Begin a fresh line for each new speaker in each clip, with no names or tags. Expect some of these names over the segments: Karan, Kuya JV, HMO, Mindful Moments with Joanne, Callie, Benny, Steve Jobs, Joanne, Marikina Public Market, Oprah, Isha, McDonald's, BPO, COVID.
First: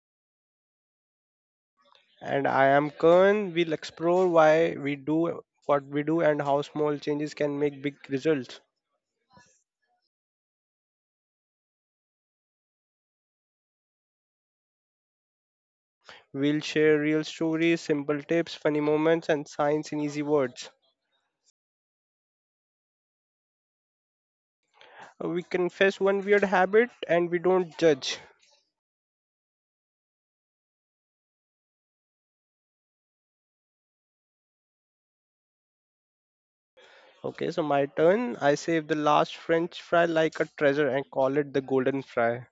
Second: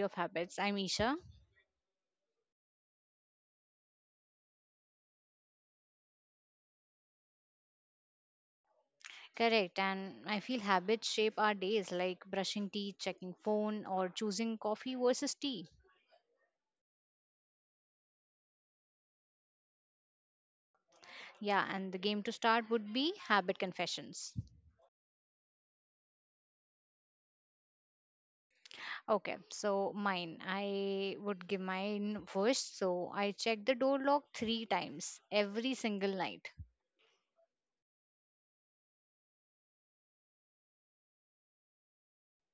of Habits. I'm Isha.
And I am Karan. We'll explore why we do what we do and how small changes can make big results.
Correct. And I feel habits shape our days like brushing teeth, checking phone, or choosing coffee versus tea.
We'll share real stories, simple tips, funny moments, and science in easy words.
Yeah. And the game to start would be habit confessions.
We confess one weird habit and we don't judge.
Okay, so mine. I would give mine first. So, I check the door lock three times every single night.
Okay, so my turn. I save the last French fry like a treasure and call it the golden fry.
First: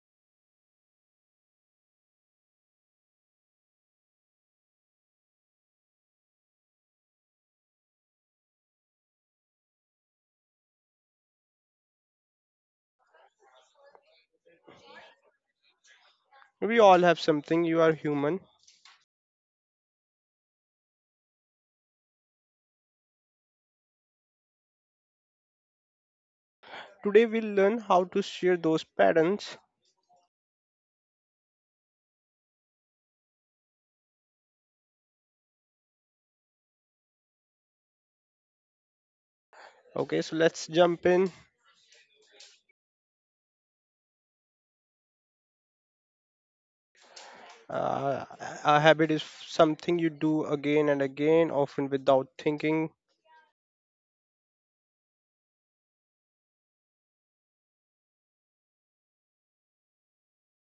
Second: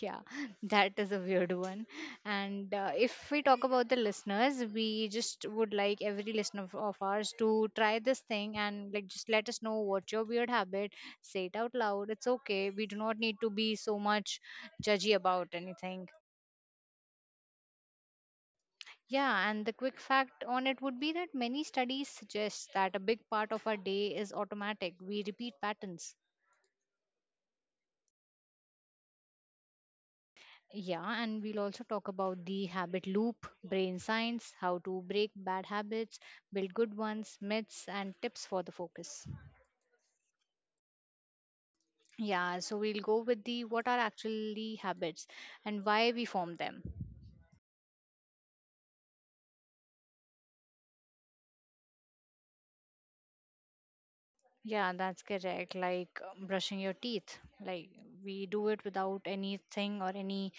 Yeah. That is a weird one. And if we talk about the listeners, we just would like every listener of ours to try this thing, and like just let us know what's your weird habit. Say it out loud. It's okay, we do not need to be so much judgy about anything.
We all have something, you are human.
Yeah, and the quick fact on it would be that many studies suggest that a big part of our day is automatic. We repeat patterns.
Today we'll learn how to share those patterns.
Yeah, and we'll also talk about the habit loop, brain science, how to break bad habits, build good ones, myths, and tips for the focus.
Okay, so let's jump in.
Yeah, so we'll go with the what are actually habits and why we form them.
Uh, a habit is something you do again and again, often without thinking.
Yeah, that's correct. Like brushing your teeth. Like we do it without anything or any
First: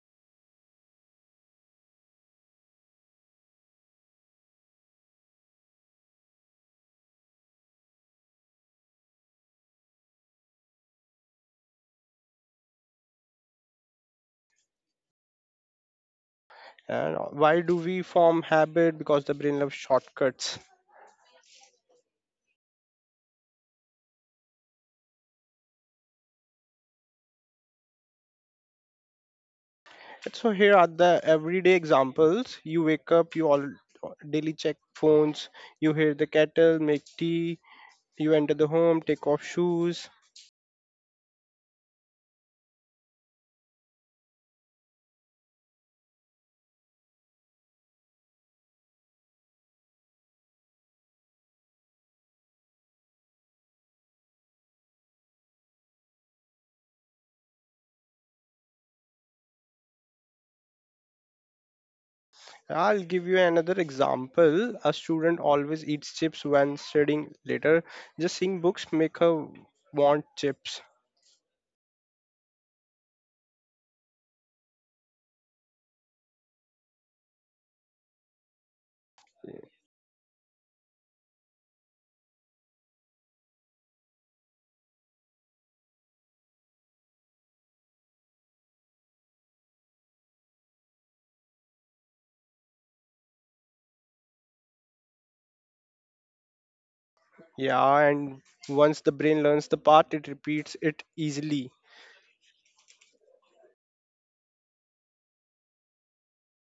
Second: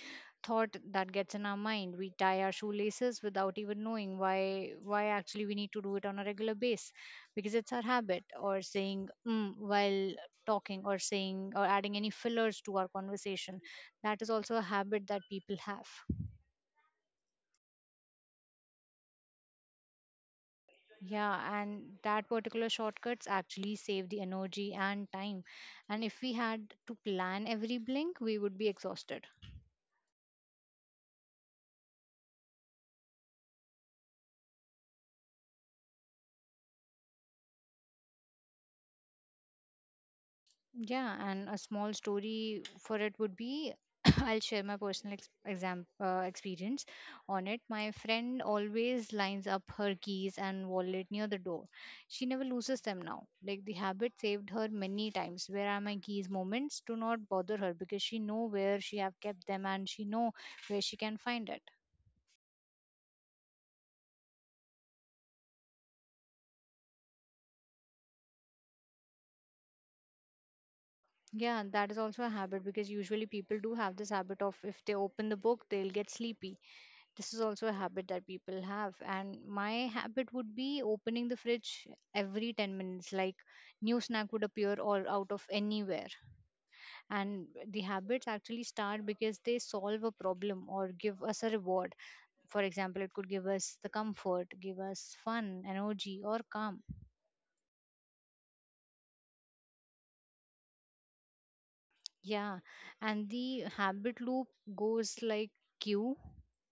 thought that gets in our mind. We tie our shoelaces without even knowing why actually we need to do it on a regular base, because it's our habit. Or saying mm, while talking, or saying or adding any fillers to our conversation. That is also a habit that people have.
And why do we form habit? Because the brain loves shortcuts.
Yeah, and that particular shortcuts actually save the energy and time. And if we had to plan every blink, we would be exhausted.
So here are the everyday examples. You wake up, you all daily check phones, you hear the kettle, make tea, you enter the home, take off shoes.
Yeah, and a small story for it would be, I'll share my personal ex- exam experience on it. My friend always lines up her keys and wallet near the door. She never loses them now. Like the habit saved her many times. Where are my keys? Moments do not bother her, because she know where she have kept them and she know where she can find it.
I'll give you another example. A student always eats chips when studying later. Just seeing books make her want chips.
Yeah, that is also a habit, because usually people do have this habit of if they open the book, they'll get sleepy. This is also a habit that people have. And my habit would be opening the fridge every 10 minutes, like new snack would appear all out of anywhere. And the habits actually start because they solve a problem or give us a reward. For example, it could give us the comfort, give us fun, energy, or calm.
Yeah, and once the brain learns the part, it repeats it easily.
Yeah, and the habit loop goes like cue,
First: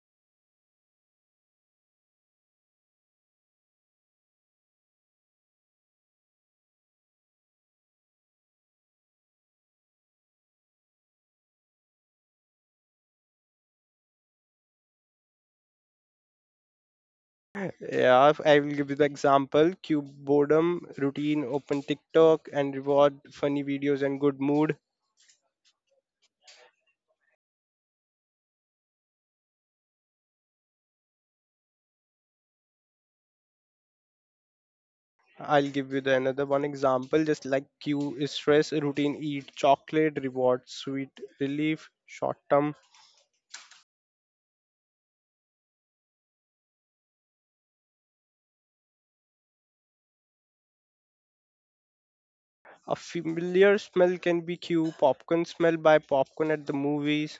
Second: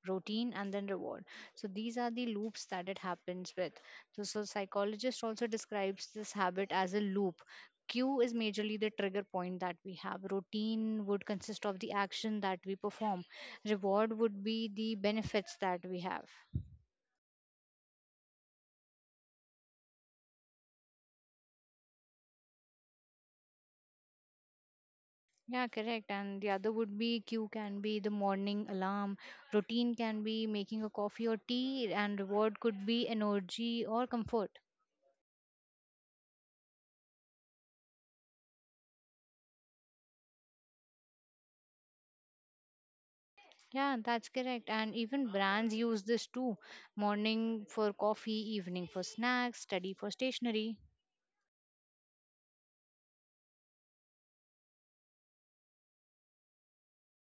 routine, and then reward. So these are the loops that it happens with. So psychologist also describes this habit as a loop. Cue is majorly the trigger point that we have. Routine would consist of the action that we perform. Reward would be the benefits that we have.
Yeah, if I will give you the example cube boredom, routine, open TikTok, and reward funny videos and good mood.
Yeah, correct. And the other would be Q can be the morning alarm, routine can be making a coffee or tea, and reward could be energy or comfort.
I'll give you the another one example just like Q is stress, routine, eat chocolate, reward, sweet relief, short term.
Yeah, that's correct. And even brands use this too, morning for coffee, evening for snacks, study for stationery.
A familiar smell can be Q, popcorn smell by popcorn at the movies.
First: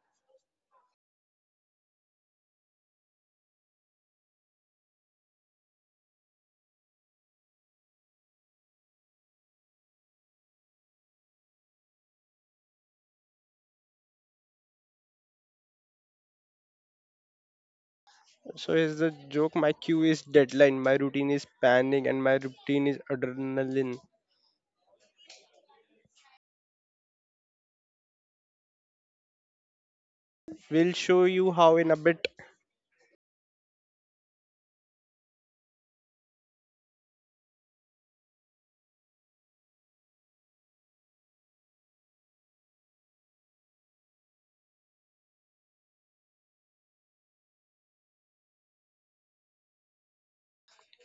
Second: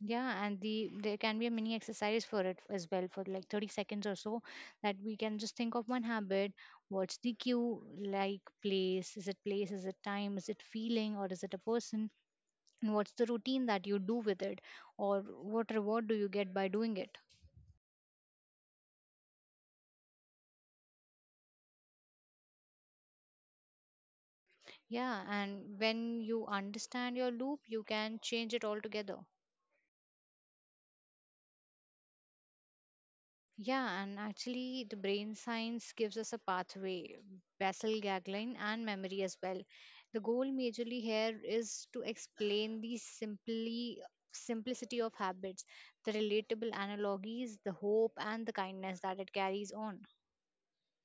Yeah, and there can be a mini exercise for it as well for like 30 seconds or so, that we can just think of one habit. What's the cue, like place? Is it place? Is it time? Is it feeling? Or is it a person? And what's the routine that you do with it, or what reward do you get by doing it?
So here's the joke, my Q is deadline, my routine is panic, and my routine is adrenaline.
Yeah, and when you understand your loop, you can change it altogether.
We'll show you how in a bit.
Yeah, and actually the brain science gives us a pathway, basal gagline and memory as well. The goal majorly here is to explain the simply simplicity of habits, the relatable analogies, the hope and the kindness that it carries on.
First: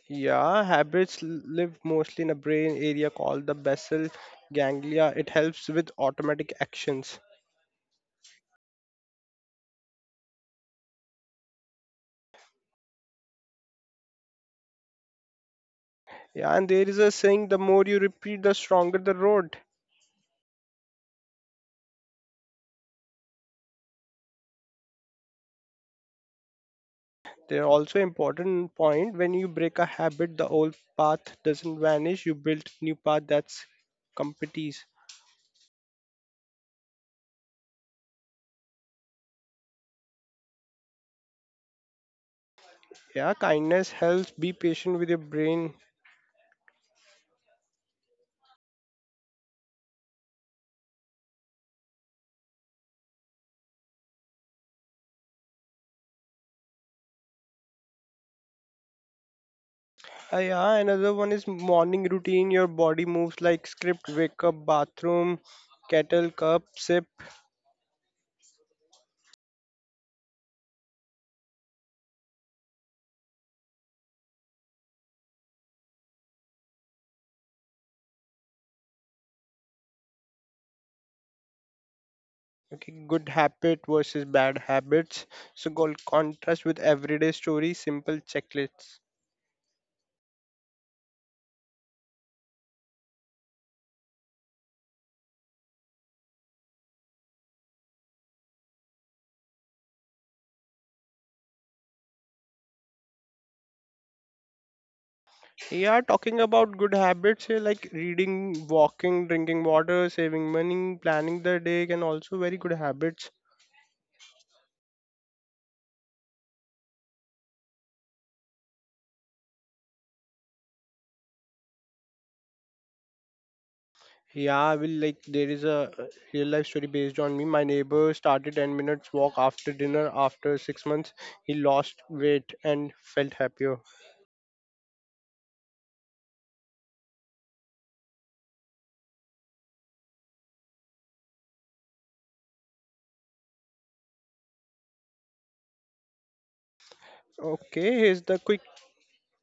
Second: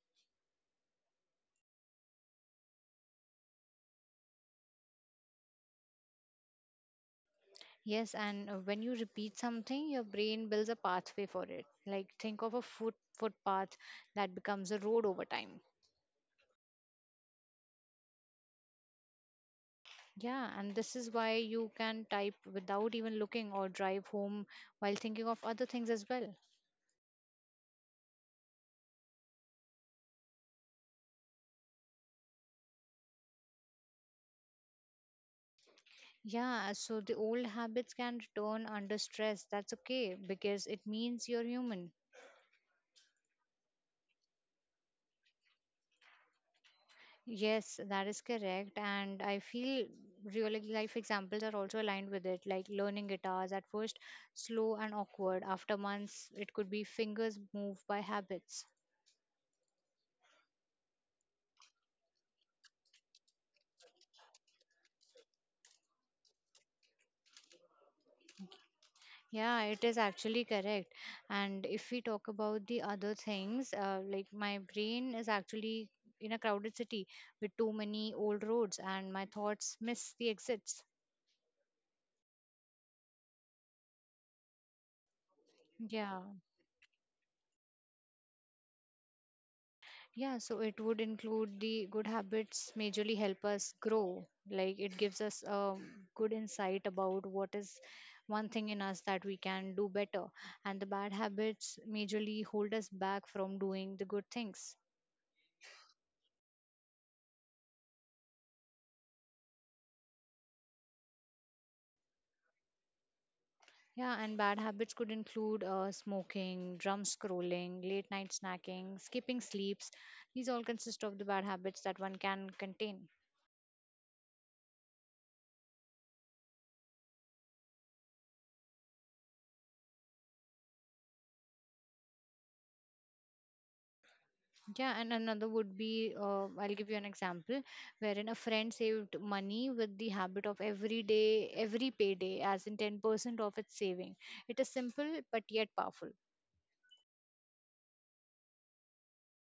Yeah, habits live mostly in a brain area called the basal ganglia. It helps with automatic actions.
Yes, and when you repeat something, your brain builds a pathway for it. Like think of a footpath that becomes a road over time.
Yeah, and there is a saying, the more you repeat, the stronger the road.
Yeah, and this is why you can type without even looking or drive home while thinking of other things as well.
There are also important point, when you break a habit, the old path doesn't vanish. You build new path that's competence.
Yeah, so the old habits can return under stress. That's okay because it means you're human.
Yeah, kindness helps. Be patient with your brain.
Yes, that is correct. And I feel real life examples are also aligned with it, like learning guitars at first, slow and awkward. After months, it could be fingers move by habits.
Yeah, another one is morning routine. Your body moves like script, wake up, bathroom, kettle, cup, sip.
Yeah, it is actually correct. And if we talk about the other things, like my brain is actually in a crowded city with too many old roads, and my thoughts miss the exits.
Okay, good habit versus bad habits. So go
Yeah,
contrast with everyday story, simple checklists.
yeah, so it would include the good habits majorly help us grow. Like it gives us a good insight about what is one thing in us that we can do better. And the bad habits majorly hold us back from doing the good things.
Yeah, talking about good habits here, like reading, walking, drinking water, saving money, planning the day, can also very good habits.
Yeah, and bad habits could include smoking, drum scrolling, late night snacking, skipping sleeps. These all consist of the bad habits that one can contain.
Yeah, I will like there is a real life story based on me. My neighbor started 10 minutes walk after dinner. After 6 months, he lost weight and felt happier.
Yeah, and another would be I'll give you an example wherein a friend saved money with the habit of every day, every payday, as in 10% of its saving. It is simple but yet powerful.
Okay, here's the quick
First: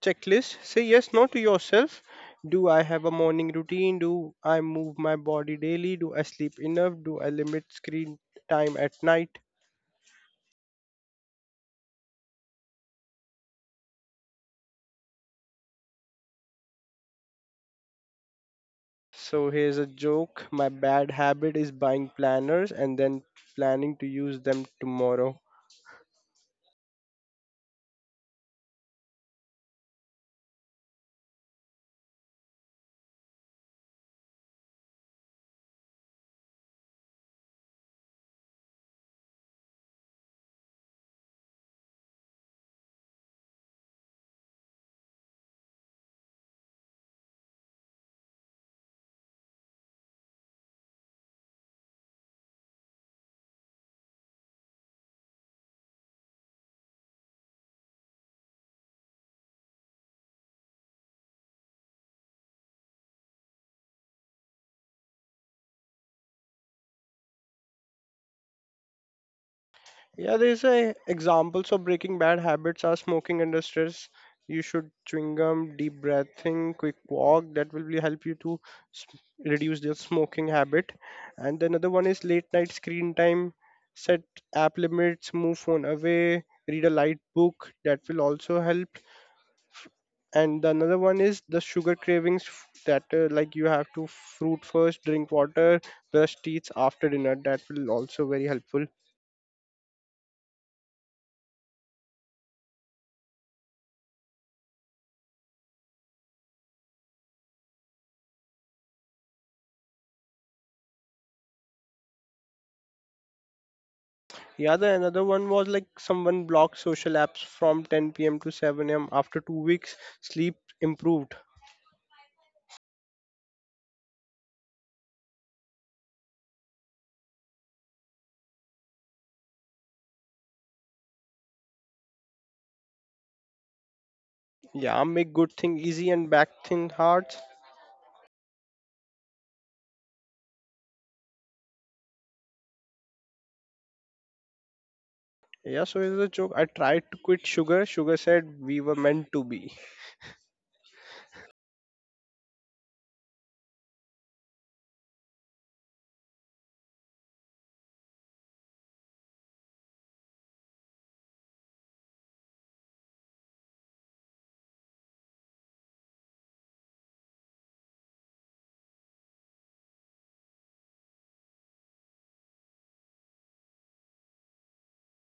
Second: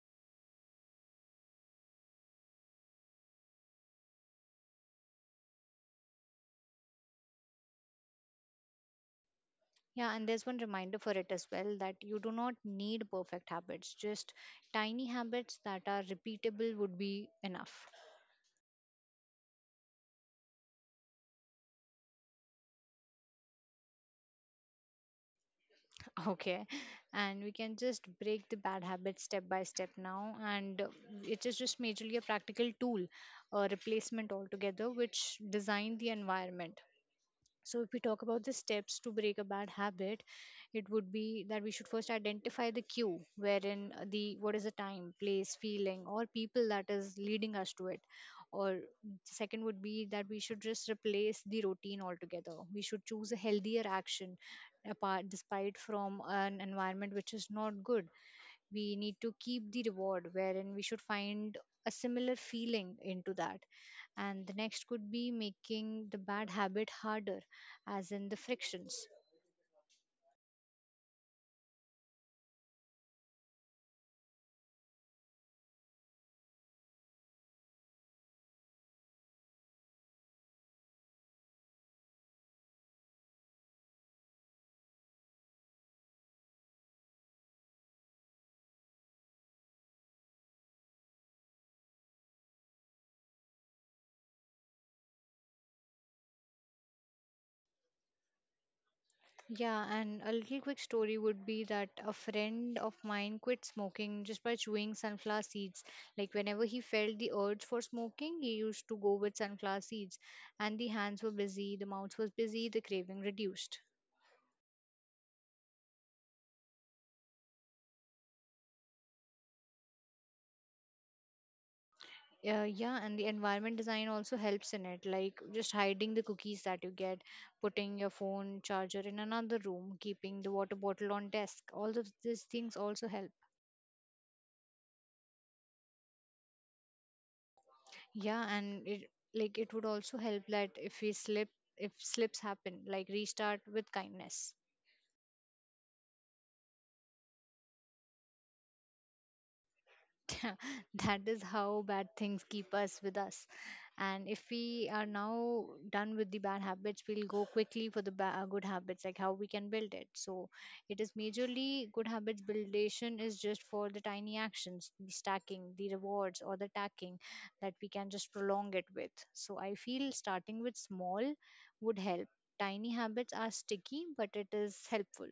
checklist. Say yes, no to yourself. Do I have a morning routine? Do I move my body daily? Do I sleep enough? Do I limit screen time at night?
Yeah, and there's one reminder for it as well, that you do not need perfect habits, just tiny habits that are repeatable would be enough.
So here's a joke. My bad habit is buying planners and then planning to use them tomorrow.
Okay. And we can just break the bad habits step by step now. And it is just majorly a practical tool, a replacement altogether, which design the environment. So, if we talk about the steps to break a bad habit, it would be that we should first identify the cue, wherein the what is the time, place, feeling, or people that is leading us to it. Or second would be that we should just replace the routine altogether. We should choose a healthier action, apart despite from an environment which is not good. We need to keep the reward, wherein we should find a similar feeling into that. And the next could be making the bad habit harder, as in the frictions.
Yeah, there's a examples of breaking bad habits are smoking under stress. You should chewing gum, deep breathing, quick walk. That will really help you to s- reduce your smoking habit. And the another one is late night screen time. Set app limits, move phone away, read a light book. That will also help. And the another one is the sugar cravings that like you have to fruit first, drink water, brush teeth after dinner. That will also very helpful.
Yeah, and a little quick story would be that a friend of mine quit smoking just by chewing sunflower seeds. Like whenever he felt the urge for smoking, he used to go with sunflower seeds, and the hands were busy, the mouth was busy, the craving reduced.
Yeah, the another one was like someone blocked social apps from 10 p.m. to 7 a.m. After 2 weeks, sleep improved.
Yeah, yeah, and the environment design also helps in it, like just hiding the cookies that you get, putting your phone charger in another room, keeping the water bottle on desk. All of these things also help.
Yeah, make good thing easy and back thing hard.
Yeah, and it like it would also help that if slips happen, like restart with kindness.
Yeah, so it's a joke. I tried to quit sugar. Sugar said we were meant to be.
That is how bad things keep us with us. And if we are now done with the bad habits, we'll go quickly for the good habits, like how we can build it. So it is majorly good habits buildation is just for the tiny actions, the stacking, the rewards, or the tacking that we can just prolong it with. So I feel starting with small would help. Tiny habits are sticky, but it is helpful.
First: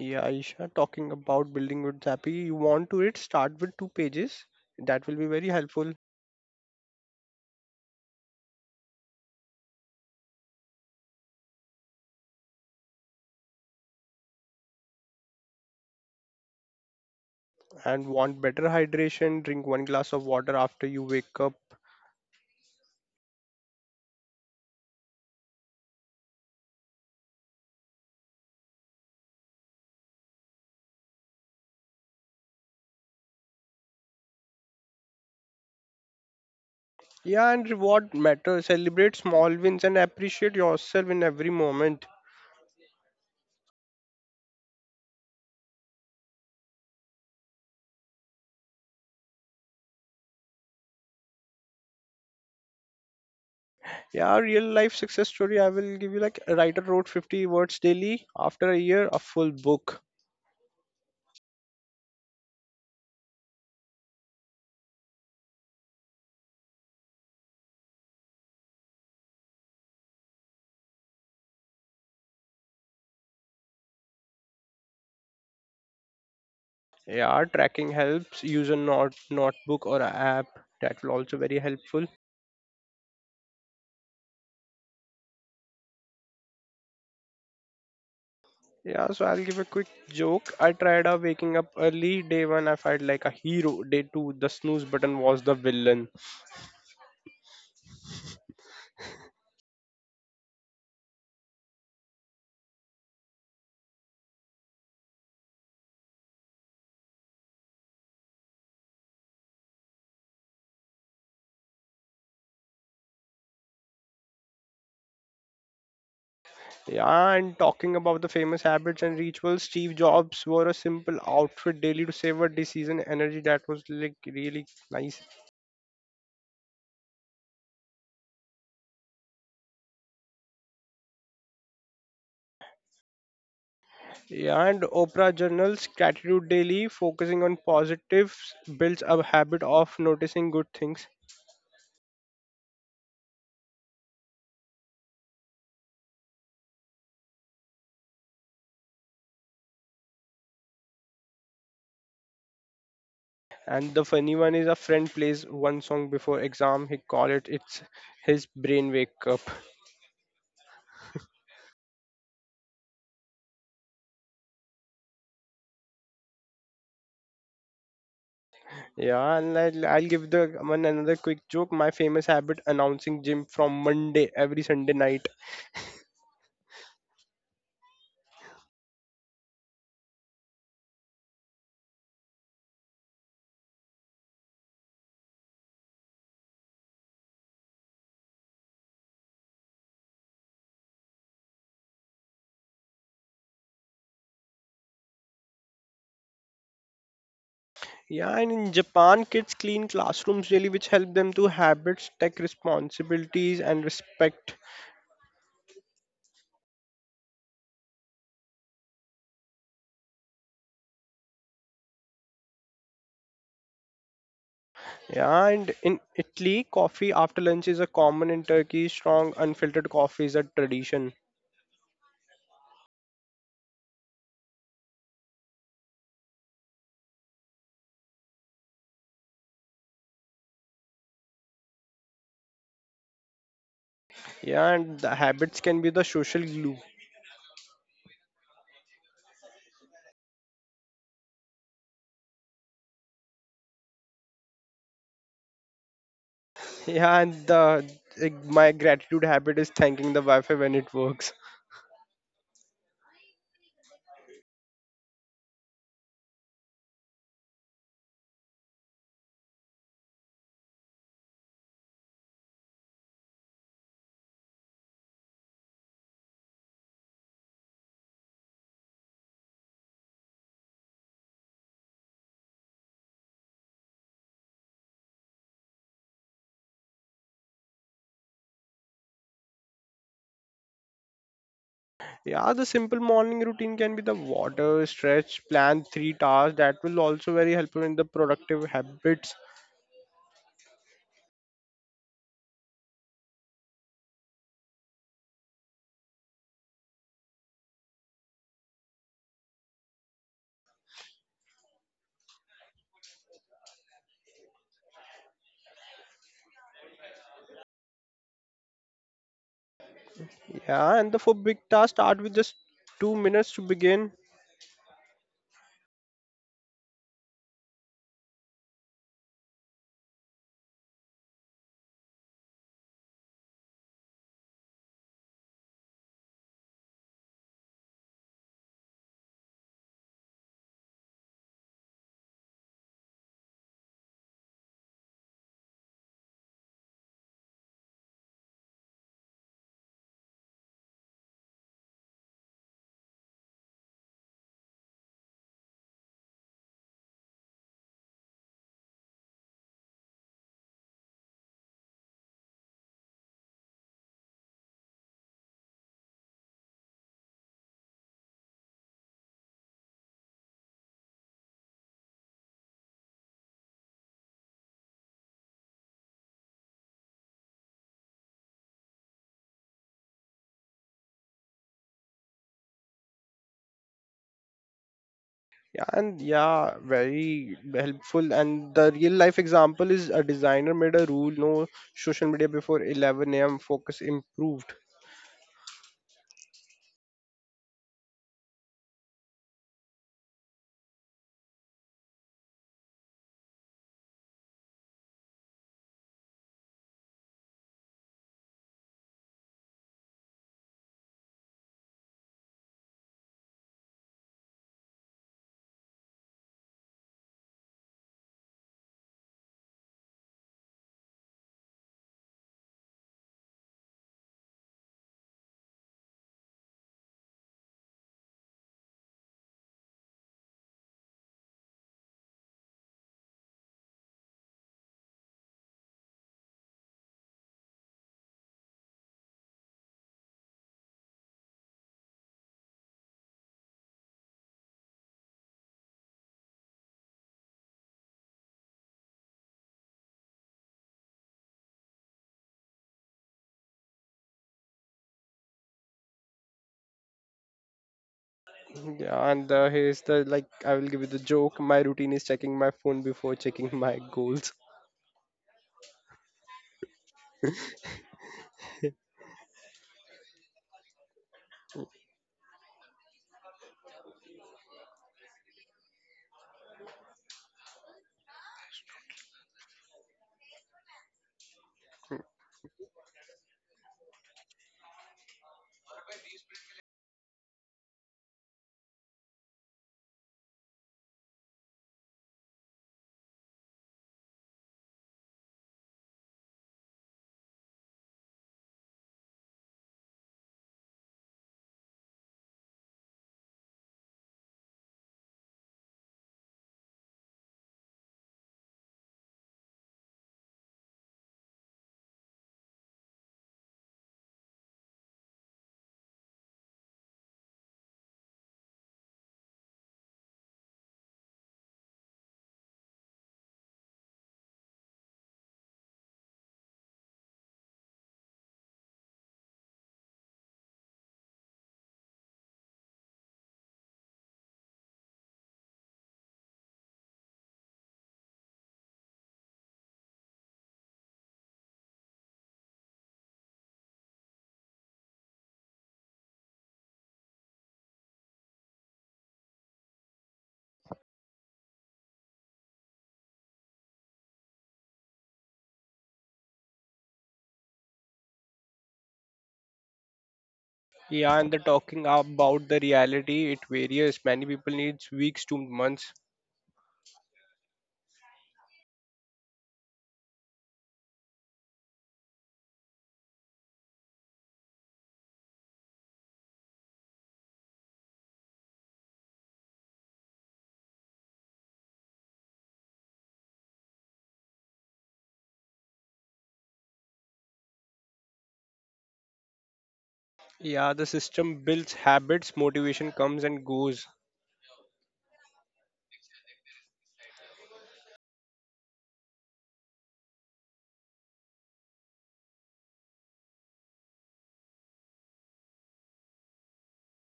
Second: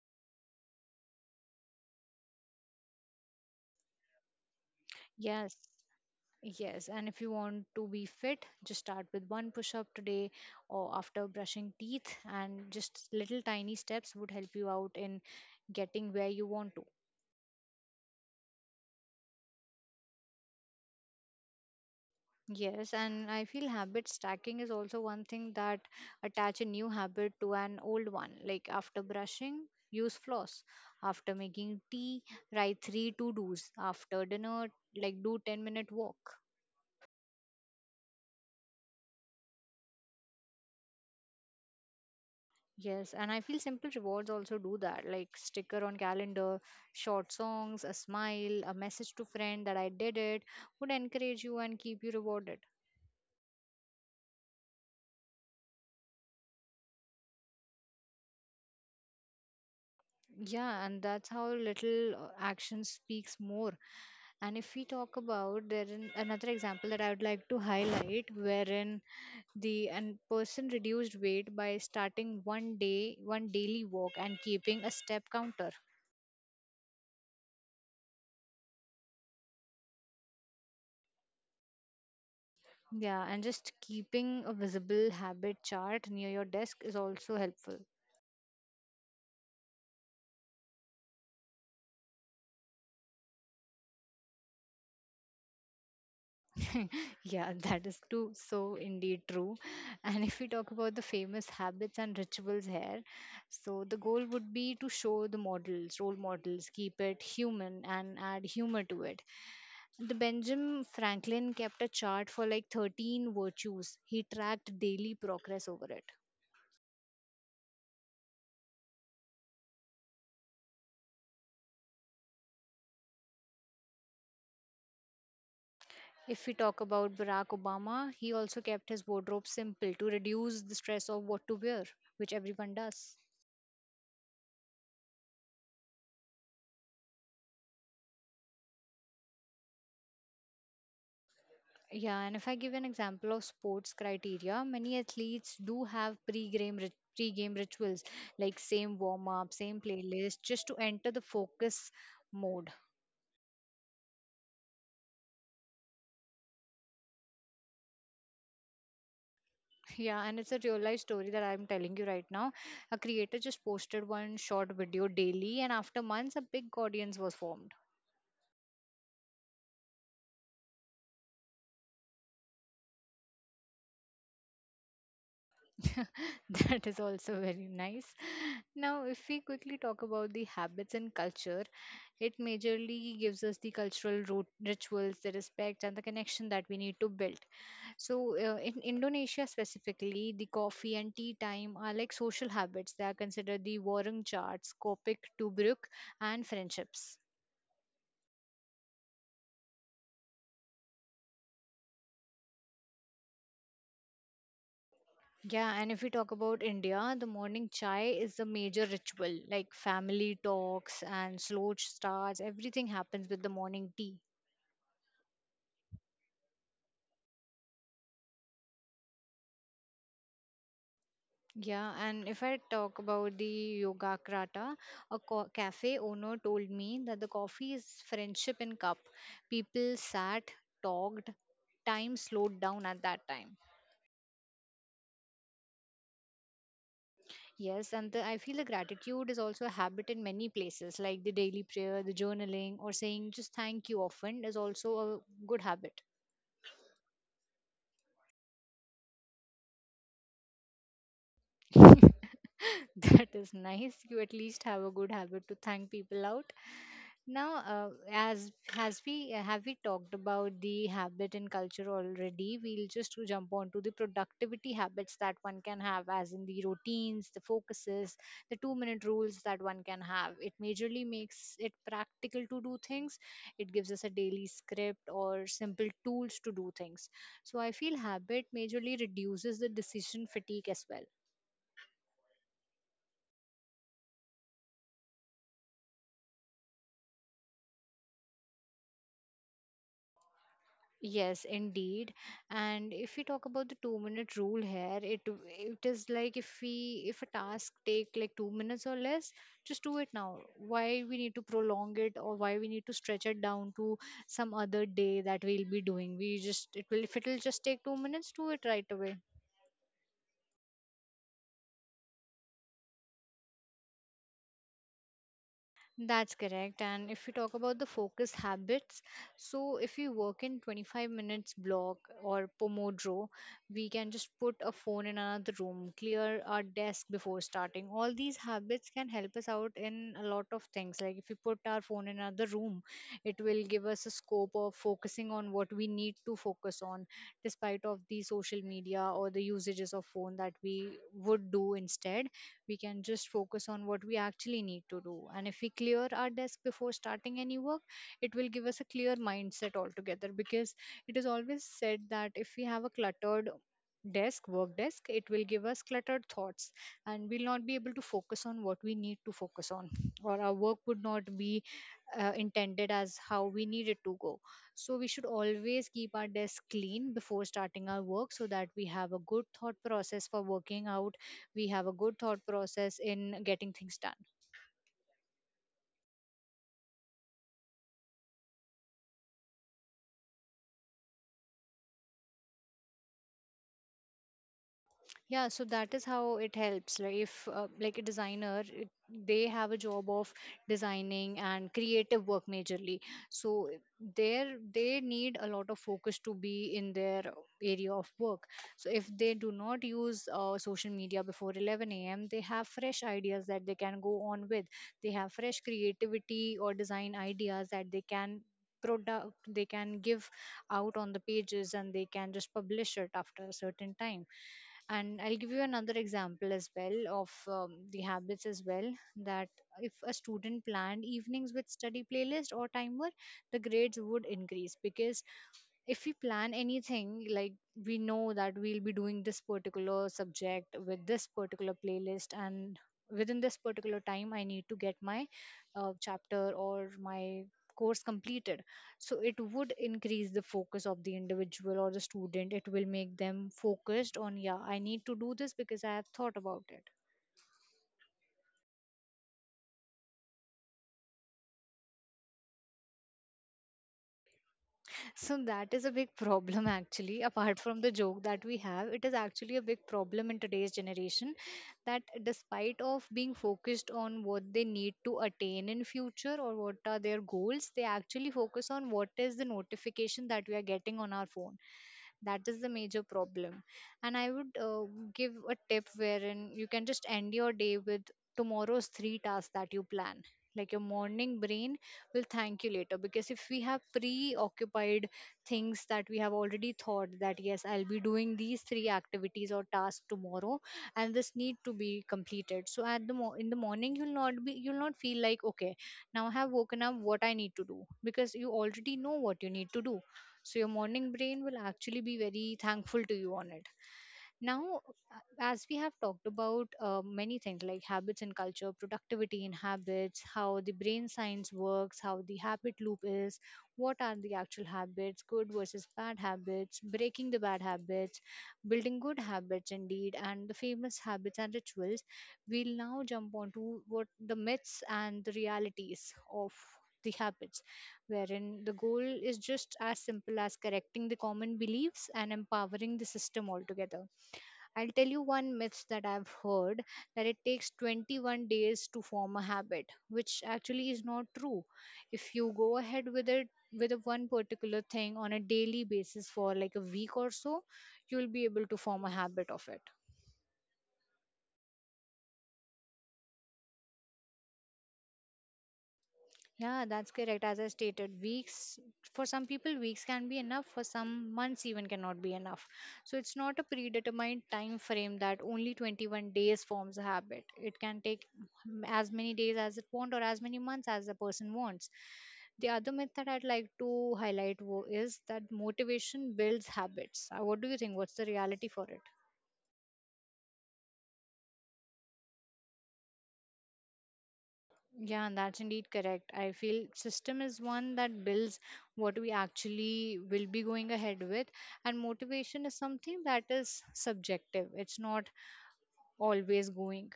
Yeah, Aisha, talking about building with happy. You want to it? Start with two pages. That will be very
Yes.
helpful.
Yes, and if you want to be fit, just start with one push up today or after brushing teeth, and just little tiny steps would help you out in getting where you want to.
And want better hydration? Drink one glass of water after you wake up.
Yes, and I feel habit stacking is also one thing that attach a new habit to an old one. Like after brushing, use floss. After making tea, write three to dos. After dinner, like do 10-minute walk.
Yeah, and reward matters. Celebrate small wins and appreciate yourself in every moment.
Yes, and I feel simple rewards also do that, like sticker on calendar, short songs, a smile, a message to friend that I did it would encourage you and keep you rewarded.
Yeah, real life success story, I will give you like a writer wrote 50 words daily. After a year, a full book.
Yeah, and that's how little action speaks more. And if we talk about there in another example that I would like to highlight, wherein the and person reduced weight by starting one daily walk and keeping a step counter.
Yeah, tracking helps, use a not notebook or a app. That will also very helpful.
Yeah, and just keeping a visible habit chart near your desk is also helpful.
Yeah, so I'll give a quick joke. I tried out waking up early, day one I felt like a hero, day two the snooze button was the villain.
Yeah, that is too so indeed true. And if we talk about the famous habits and rituals here, so the goal would be to show the models, role models, keep it human and add humor to it. The Benjamin Franklin kept a chart for like 13 virtues. He tracked daily progress over it.
Yeah, and talking about the famous habits and rituals, Steve Jobs wore a simple outfit daily to savor the season energy. That was like really nice.
If we talk about Barack Obama, he also kept his wardrobe simple to reduce the stress of what to wear, which everyone does.
Yeah, and Oprah Journal's Gratitude Daily, focusing on positives, builds a habit of noticing good things.
Yeah, and if I give an example of sports criteria, many athletes do have pre-game rituals, like same warm-up, same playlist, just to enter the focus mode.
And the funny one is a friend plays one song before exam. He call it it's his brain wake up.
Yeah, and it's a real-life story that I'm telling you right now. A creator just posted one short video daily, and after months, a big audience was formed.
Yeah, and I'll give the one another quick joke. My famous habit announcing gym from Monday every Sunday night.
That is also very nice. Now, if we quickly talk about the habits and culture, it majorly gives us the cultural root rituals, the respect, and the connection that we need to build. So, in Indonesia specifically, the coffee and tea time are like social habits. They are considered the warung charts, Kopik, Tubruk, and friendships.
Yeah, and in Japan, kids clean classrooms daily, which help them to habits, take responsibilities, and respect.
Yeah, and if we talk about India, the morning chai is the major ritual, like family talks and slow starts. Everything happens with the morning tea.
Yeah, and in Italy, coffee after lunch is a common, in Turkey, strong, unfiltered coffee is a tradition.
Yeah, and if I talk about the yoga krata, a cafe owner told me that the coffee is friendship in cup. People sat, talked, time slowed down at that time.
Yeah, and the habits can be the social glue.
Yes, and I feel the gratitude is also a habit in many places, like the daily prayer, the journaling, or saying just thank you often is also a good habit.
Yeah, and the like, my gratitude habit is thanking the Wi-Fi when it works.
That is nice. You at least have a good habit to thank people out. Now, as has we have we talked about the habit and culture already, we'll just to jump on to the productivity habits that one can have, as in the routines, the focuses, the two-minute rules that one can have. It majorly makes it practical to do things. It gives us a daily script or simple tools to do things. So I feel habit majorly reduces the decision fatigue as well.
Yeah, the simple morning routine can be the water stretch, plan three tasks. That will also very helpful in the productive habits.
Yes, indeed. And if we talk about the 2-minute rule here, it is like if a task take like 2 minutes or less, just do it now. Why we need to prolong it or why we need to stretch it down to some other day that we'll be doing. We just it will if it'll just take 2 minutes, do it right away.
Yeah, and the for big tasks, start with just 2 minutes to begin.
That's correct. And if we talk about the focus habits, so if we work in 25 minutes block or Pomodoro, we can just put a phone in another room, clear our desk before starting. All these habits can help us out in a lot of things. Like if we put our phone in another room, it will give us a scope of focusing on what we need to focus on, despite of the social media or the usages of phone that we would do instead, we can just focus on what we actually need to do. And if we clear our desk before starting any work, it will give us a clear mindset altogether, because it is always said that if we have a cluttered desk work desk it will give us cluttered thoughts, and we'll not be able to focus on what we need to focus on, or our work would not be intended as how we need it to go. So we should always keep our desk clean before starting our work, so that we have a good thought process for working out. We have a good thought process in getting things done.
Yeah, and yeah, very helpful. And the real life example is a designer made a rule: no social media before 11 a.m. Focus improved.
Yeah, so that is how it helps. Like if like a designer, they have a job of designing and creative work majorly. So there they need a lot of focus to be in their area of work. So if they do not use social media before 11 a.m. they have fresh ideas that they can go on with. They have fresh creativity or design ideas that they can give out on the pages, and they can just publish it after a certain time. And I'll give you another example as well of the habits as well, that if a student planned evenings with study playlist or timer, the grades would increase. Because if we plan anything, like we know that we'll be doing this particular subject with this particular playlist, and within this particular time I need to get my chapter or my course completed, so it would increase the focus of the individual or the student. It will make them focused on, yeah, I need to do this because I have thought about it.
Yeah, and here's the like I will give you the joke. My routine is checking my phone before checking my goals.
So that is a big problem actually. Apart from the joke that we have, it is actually a big problem in today's generation that despite of being focused on what they need to attain in future or what are their goals, they actually focus on what is the notification that we are getting on our phone. That is the major problem. And I would give a tip wherein you can just end your day with tomorrow's three tasks that you plan. Like your morning brain will thank you later, because if we have preoccupied things that we have already thought, that yes, I'll be doing these three activities or tasks tomorrow, and this need to be completed, so in the morning you'll not feel like, okay, now I have woken up, what I need to do, because you already know what you need to do. So your morning brain will actually be very thankful to you on it. Now, as we have talked about many things like habits and culture, productivity in habits, how the brain science works, how the habit loop is, what are the actual habits, good versus bad habits, breaking the bad habits, building good habits indeed, and the famous habits and rituals, we'll now jump on to what the myths and the realities of the habits, wherein the goal is just as simple as correcting the common beliefs and empowering the system altogether. I'll tell you one myth that I've heard, that it takes 21 days to form a habit, which actually is not true. If you go ahead with it with a one particular thing on a daily basis for like a week or so, you'll be able to form a habit of it.
Yeah, and the talking about the reality, it varies. Many people needs weeks to months.
Yeah, that's correct. As I stated, weeks for some people, weeks can be enough. For some, months even cannot be enough. So it's not a predetermined time frame that only 21 days forms a habit. It can take as many days as it wants or as many months as the person wants. The other myth that I'd like to highlight is that motivation builds habits. What do you think? What's the reality for it?
Yeah, the system builds habits. Motivation comes and goes.
Yeah, that's indeed correct. I feel system is one that builds what we actually will be going ahead with, and motivation is something that is subjective. It's not always going.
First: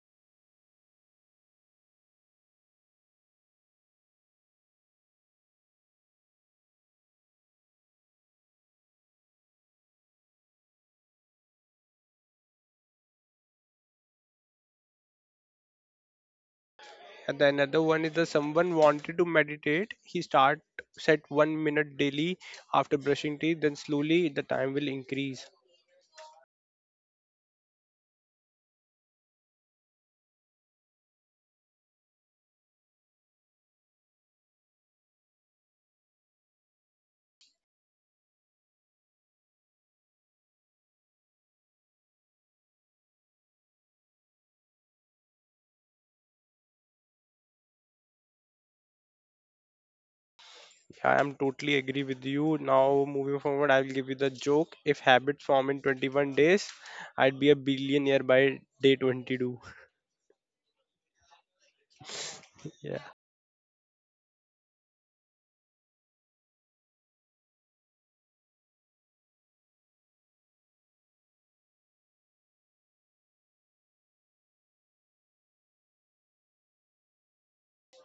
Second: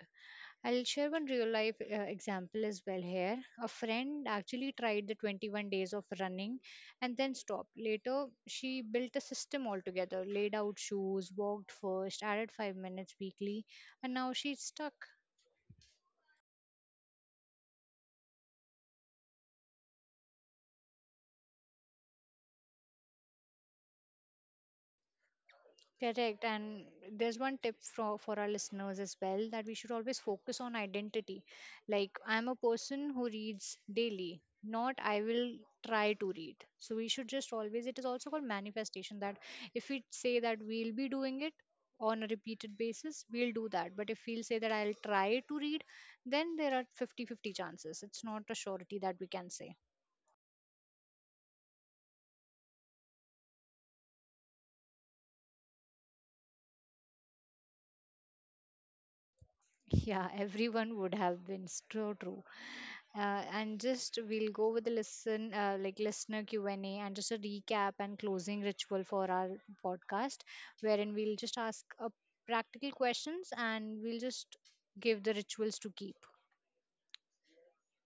I'll share one real life example as well here. A friend actually tried the 21 days of running and then stopped. Later, she built a system altogether, laid out shoes, walked first, added 5 minutes weekly, and now she's stuck.
And the another one is the someone wanted to meditate, he start set 1 minute daily after brushing teeth, then slowly the time will increase.
Correct. And there's one tip for our listeners as well, that we should always focus on identity. Like, I'm a person who reads daily, not I will try to read. So, we should just always, it is also called manifestation, that if we say that we'll be doing it on a repeated basis, we'll do that. But if we'll say that I'll try to read, then there are 50 50 chances. It's not a surety that we can say.
I am totally agree with you. Now moving forward I will give you the joke, if habit form in 21 days, I'd be a billionaire by day 22.
Yeah, everyone would have been so true.
Yeah.
And just we'll go with the like listener Q&A, and just a recap and closing ritual for our podcast, wherein we'll just ask practical questions, and we'll just give the rituals to keep.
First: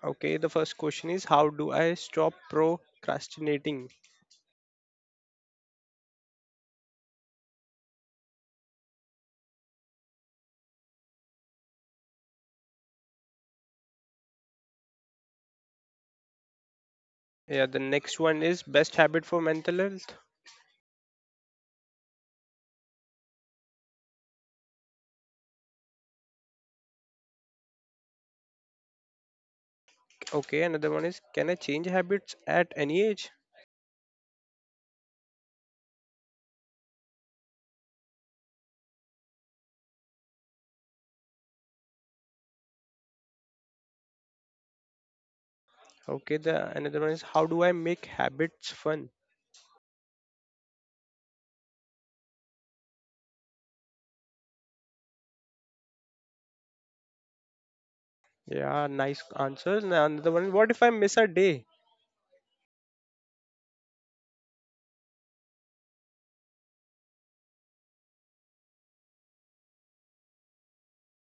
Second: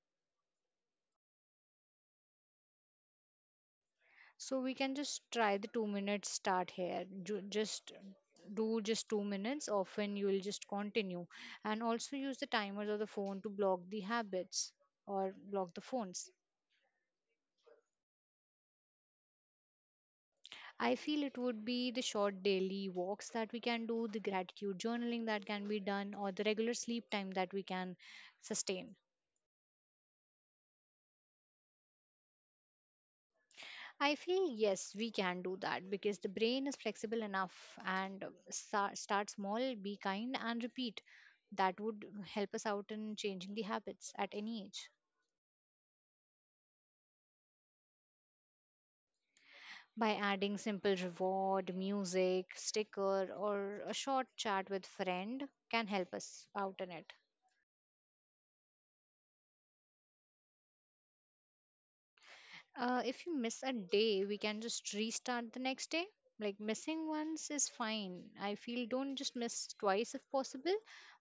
Okay, the first question is how do I stop procrastinating.
So we can just try the 2 minutes start here. Just do just 2 minutes. Often you will just continue, and also use the timers or the phone to block the habits or block the phones.
Yeah, the next one is best habit for mental health.
I feel it would be the short daily walks that we can do, the gratitude journaling that can be done, or the regular sleep time that we can sustain.
Okay, another one is can I change habits at any age.
I feel yes, we can do that because the brain is flexible enough, and start small, be kind, and repeat. That would help us out in changing the habits at any age.
Okay, the another one is how do I make habits fun?
By adding simple reward, music, sticker, or a short chat with friend can help us out in it.
Yeah, nice answers. Now another one is, what if I miss a day?
If you miss a day, we can just restart the next day. Like missing once is fine. I feel don't just miss twice if possible,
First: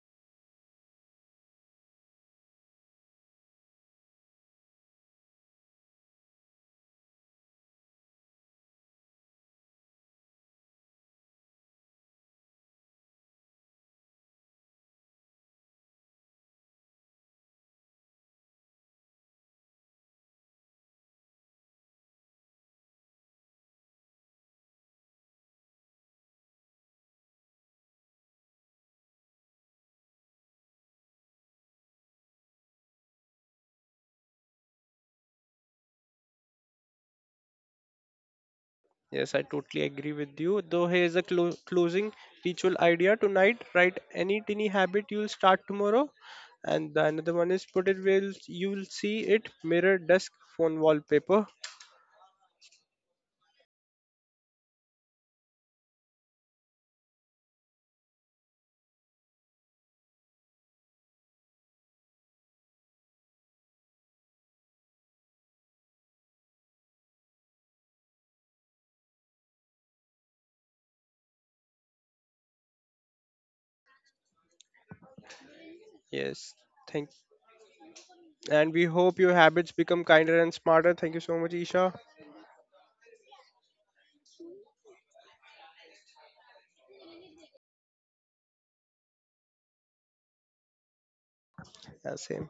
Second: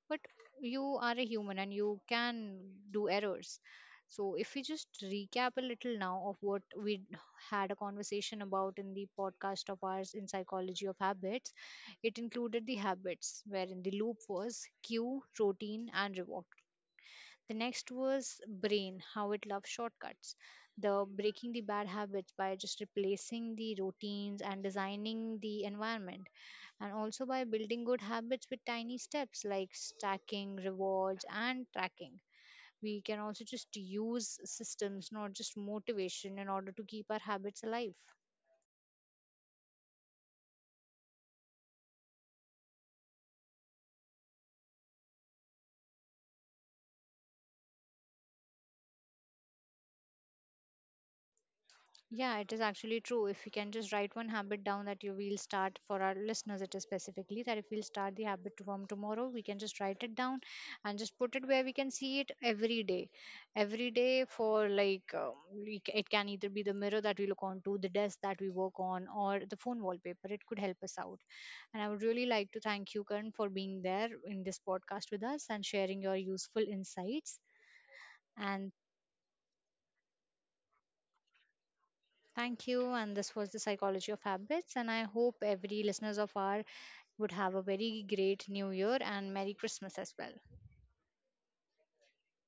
but you are a human and you can do errors. So if we just recap a little now of what we had a conversation about in the podcast of ours in psychology of habits, it included the habits wherein the loop was cue, routine, and reward. The next was brain, how it loves shortcuts. The breaking the bad habits by just replacing the routines and designing the environment, and also by building good habits with tiny steps like stacking, rewards, and tracking. We can also just use systems, not just motivation, in order to keep our habits alive.
Yes, I totally agree with you. Though here's a closing ritual idea tonight. Write any tiny habit you'll start tomorrow, and the another one is put it where you'll see it, mirror, desk, phone wallpaper.
Yeah, it is actually true. If we can just write one habit down that you will start for our listeners, it is specifically that if we'll start the habit from tomorrow, we can just write it down and just put it where we can see it every day. Every day for like, it can either be the mirror that we look onto, the desk that we work on, or the phone wallpaper. It could help us out. And I would really like to thank you, Karan, for being there in this podcast with us and sharing your
Yes,
useful
thank.
insights.
And
And
we hope your habits become kinder and smarter. Thank you so much, Isha.
thank you. And this was the psychology of habits. And I hope every listeners of our would have a very great New Year and Merry Christmas as well.
Yeah, same.